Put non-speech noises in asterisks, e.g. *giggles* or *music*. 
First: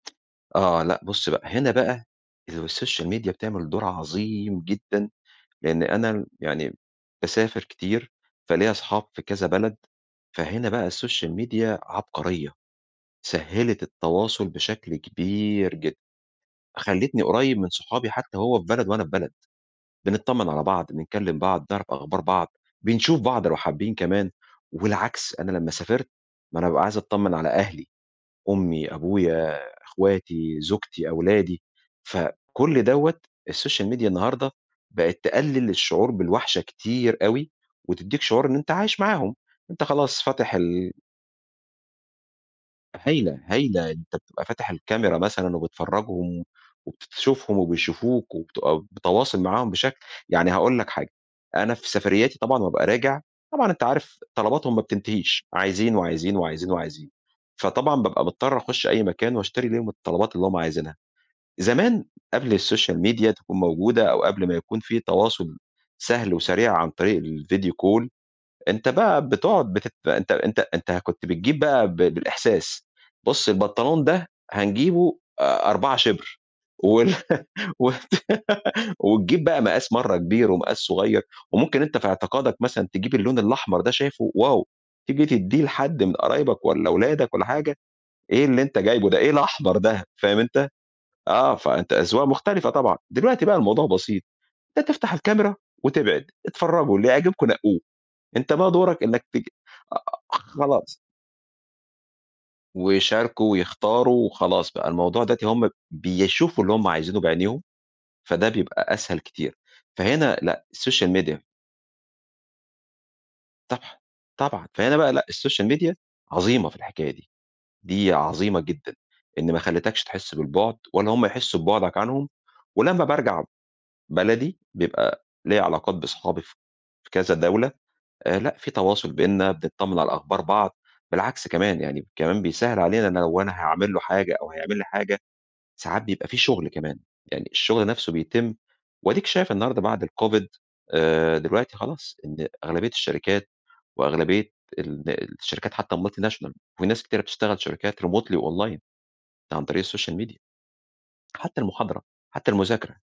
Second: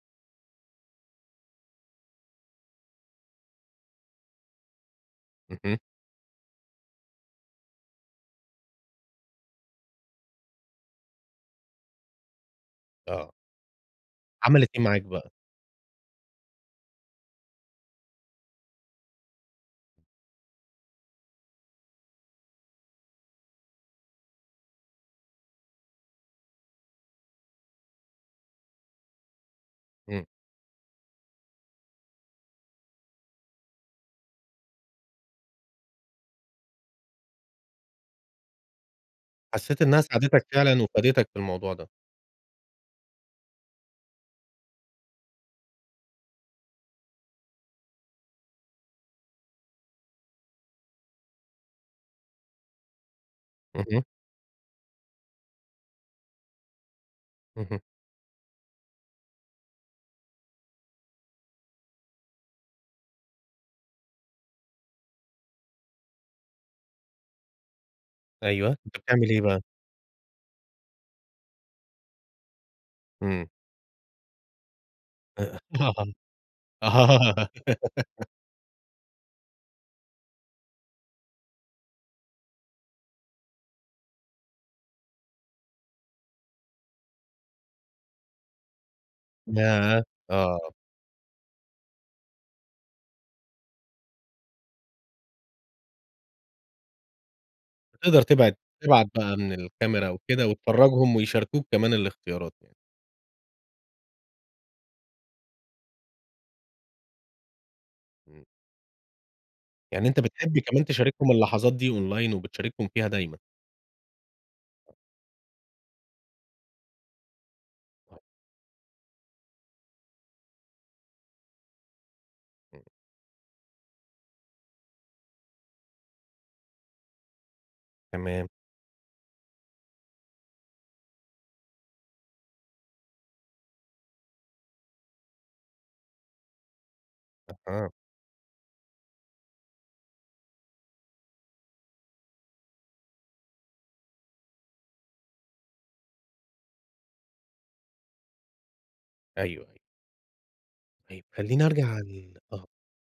آه، لأ، بُص، بقى هنا بقى السوشيال ميديا بتعمل دور عظيم جدًا، اهم. لإن أنا يعني باسافر كتير، فليّا أصحاب فى كذا بلد. فهنا بقى السوشيال ميديا عبقرية. آه. سهلت التواصل عملت إيه بشكل معاك بقى؟ كبير جدًا. خلتني قريب من صحابي حتى وهو في بلد وأنا في بلد. بنتطمن على بعض، بنكلم بعض، نعرف أخبار بعض، بنشوف بعض لو حابين كمان، والعكس. أنا لمّا سافرت، ما أنا بابقى عايز أتطمن على أهلي، أمي، أبويا، امم. أخواتي، زوجتي، أولادي، فكل دوّة السوشيال ميديا النهارده بقت تقلل الشعور بالوحشة كتير أوي، وتديك شعور إن أنت عايش معاهم. حسيت أنت إنها خلاص ساعدتك فاتح فعلًا ال وفادتك في الموضوع ده. هايلة، هايلة. أنت بتبقى فاتح الكاميرا مثلًا وبتفرجهم وبت تشوفهم وبيشوفوك، وبتبقى متواصل معاهم بشكل يعني هاقول لك، حاجة أنا في سفرياتي طبعًا بابقى راجع، طبعًا أنت اهم. عارف طلباتهم ما بتنتهيش، عايزين وعايزين وعايزين وعايزين. اهم. فطبعًا بابقى مضطر أخش أي مكان وأشتري ليهم الطلبات اللي هُم عايزينها. زمان، قبل السوشيال ميديا تكون موجودة، أو قبل ما يكون في تواصل سهل وسريع عن طريق الفيديو كول، أيوه، أنت أنت بقى بتعمل إيه بقى؟ بتقعد بت أنت أنت أنت كنت بتجيب بقى ب بالإحساس. إمم. بُص، البنطلون ده هنجيبه آآ، آآ 4 *laughs* آه. شبر وال آه. *giggles* *giggles* وتجيب بقى مقاس مرّة كبير ومقاس صغير، وممكن أنت في اعتقادك مثلًا تجيب اللون الأحمر ده شايفه واو، تيجي تديه لحد من قرايبك والَّا ولادك والَّا حاجة، إيه اللي أنت جايبه ده؟ إيه الأحمر ياه! ده، فاهم آه. أنت؟ آه، فأنت أذواق مختلفة طبعًا. دلوقتي بقى الموضوع بسيط، بتفتح الكاميرا وتبعد اتفرجوا اللي يعجبكم نقوه. بتقدر أنت تبعد بقى دورك تبعت إنك بقى تج من أ الكاميرا وكده خلاص. وتفرجهم ويشاركوك كمان الاختيارات يعني. ويشاركوا ويختاروا وخلاص بقى الموضوع دلوقتي هُم بيشوفوا اللي هُم عايزينه بعينيهم، إمم. فده بيبقى أسهل كتير. يعني أنت فهنا بتحب لأ، كمان السوشيال تشاركهم ميديا اللحظات دي online وبتشاركهم فيها دايمًا. صح، طبعًا. فهنا بقى لأ، السوشيال ميديا عظيمة في الحكاية دي. دي عظيمة جدًا، إن ما خليتكش تحس بالبعد ولا هُم يحسوا ببعدك عنهم، إمم. ولمّا بارجع بلدي، بيبقى ليّا علاقات بأصحابي ف في كذا دولة. آآ تمام. لأ، في تواصل بيننا، بنتطمن على أخبار بعض، بالعكس كمان يعني كمان بيسهل علينا إن لو أنا هاعمل له حاجة أو هيعمل لي حاجة، ساعات بيبقى في شغل كمان. يعني الشغل أها. نفسه بيتم وأديك شايف النهارده بعد الكوفيد آآ، دلوقتي خلاص إن أغلبية الشركات وأغلبية ال الشركات حتى الmultinational في ناس كتيرة بتشتغل شركات remotely وonline. أيوه، عن أيوه. طريق السوشيال ميديا. طيب، حتى خليني أرجع المحاضرة، ل حتى آه. المذاكرة.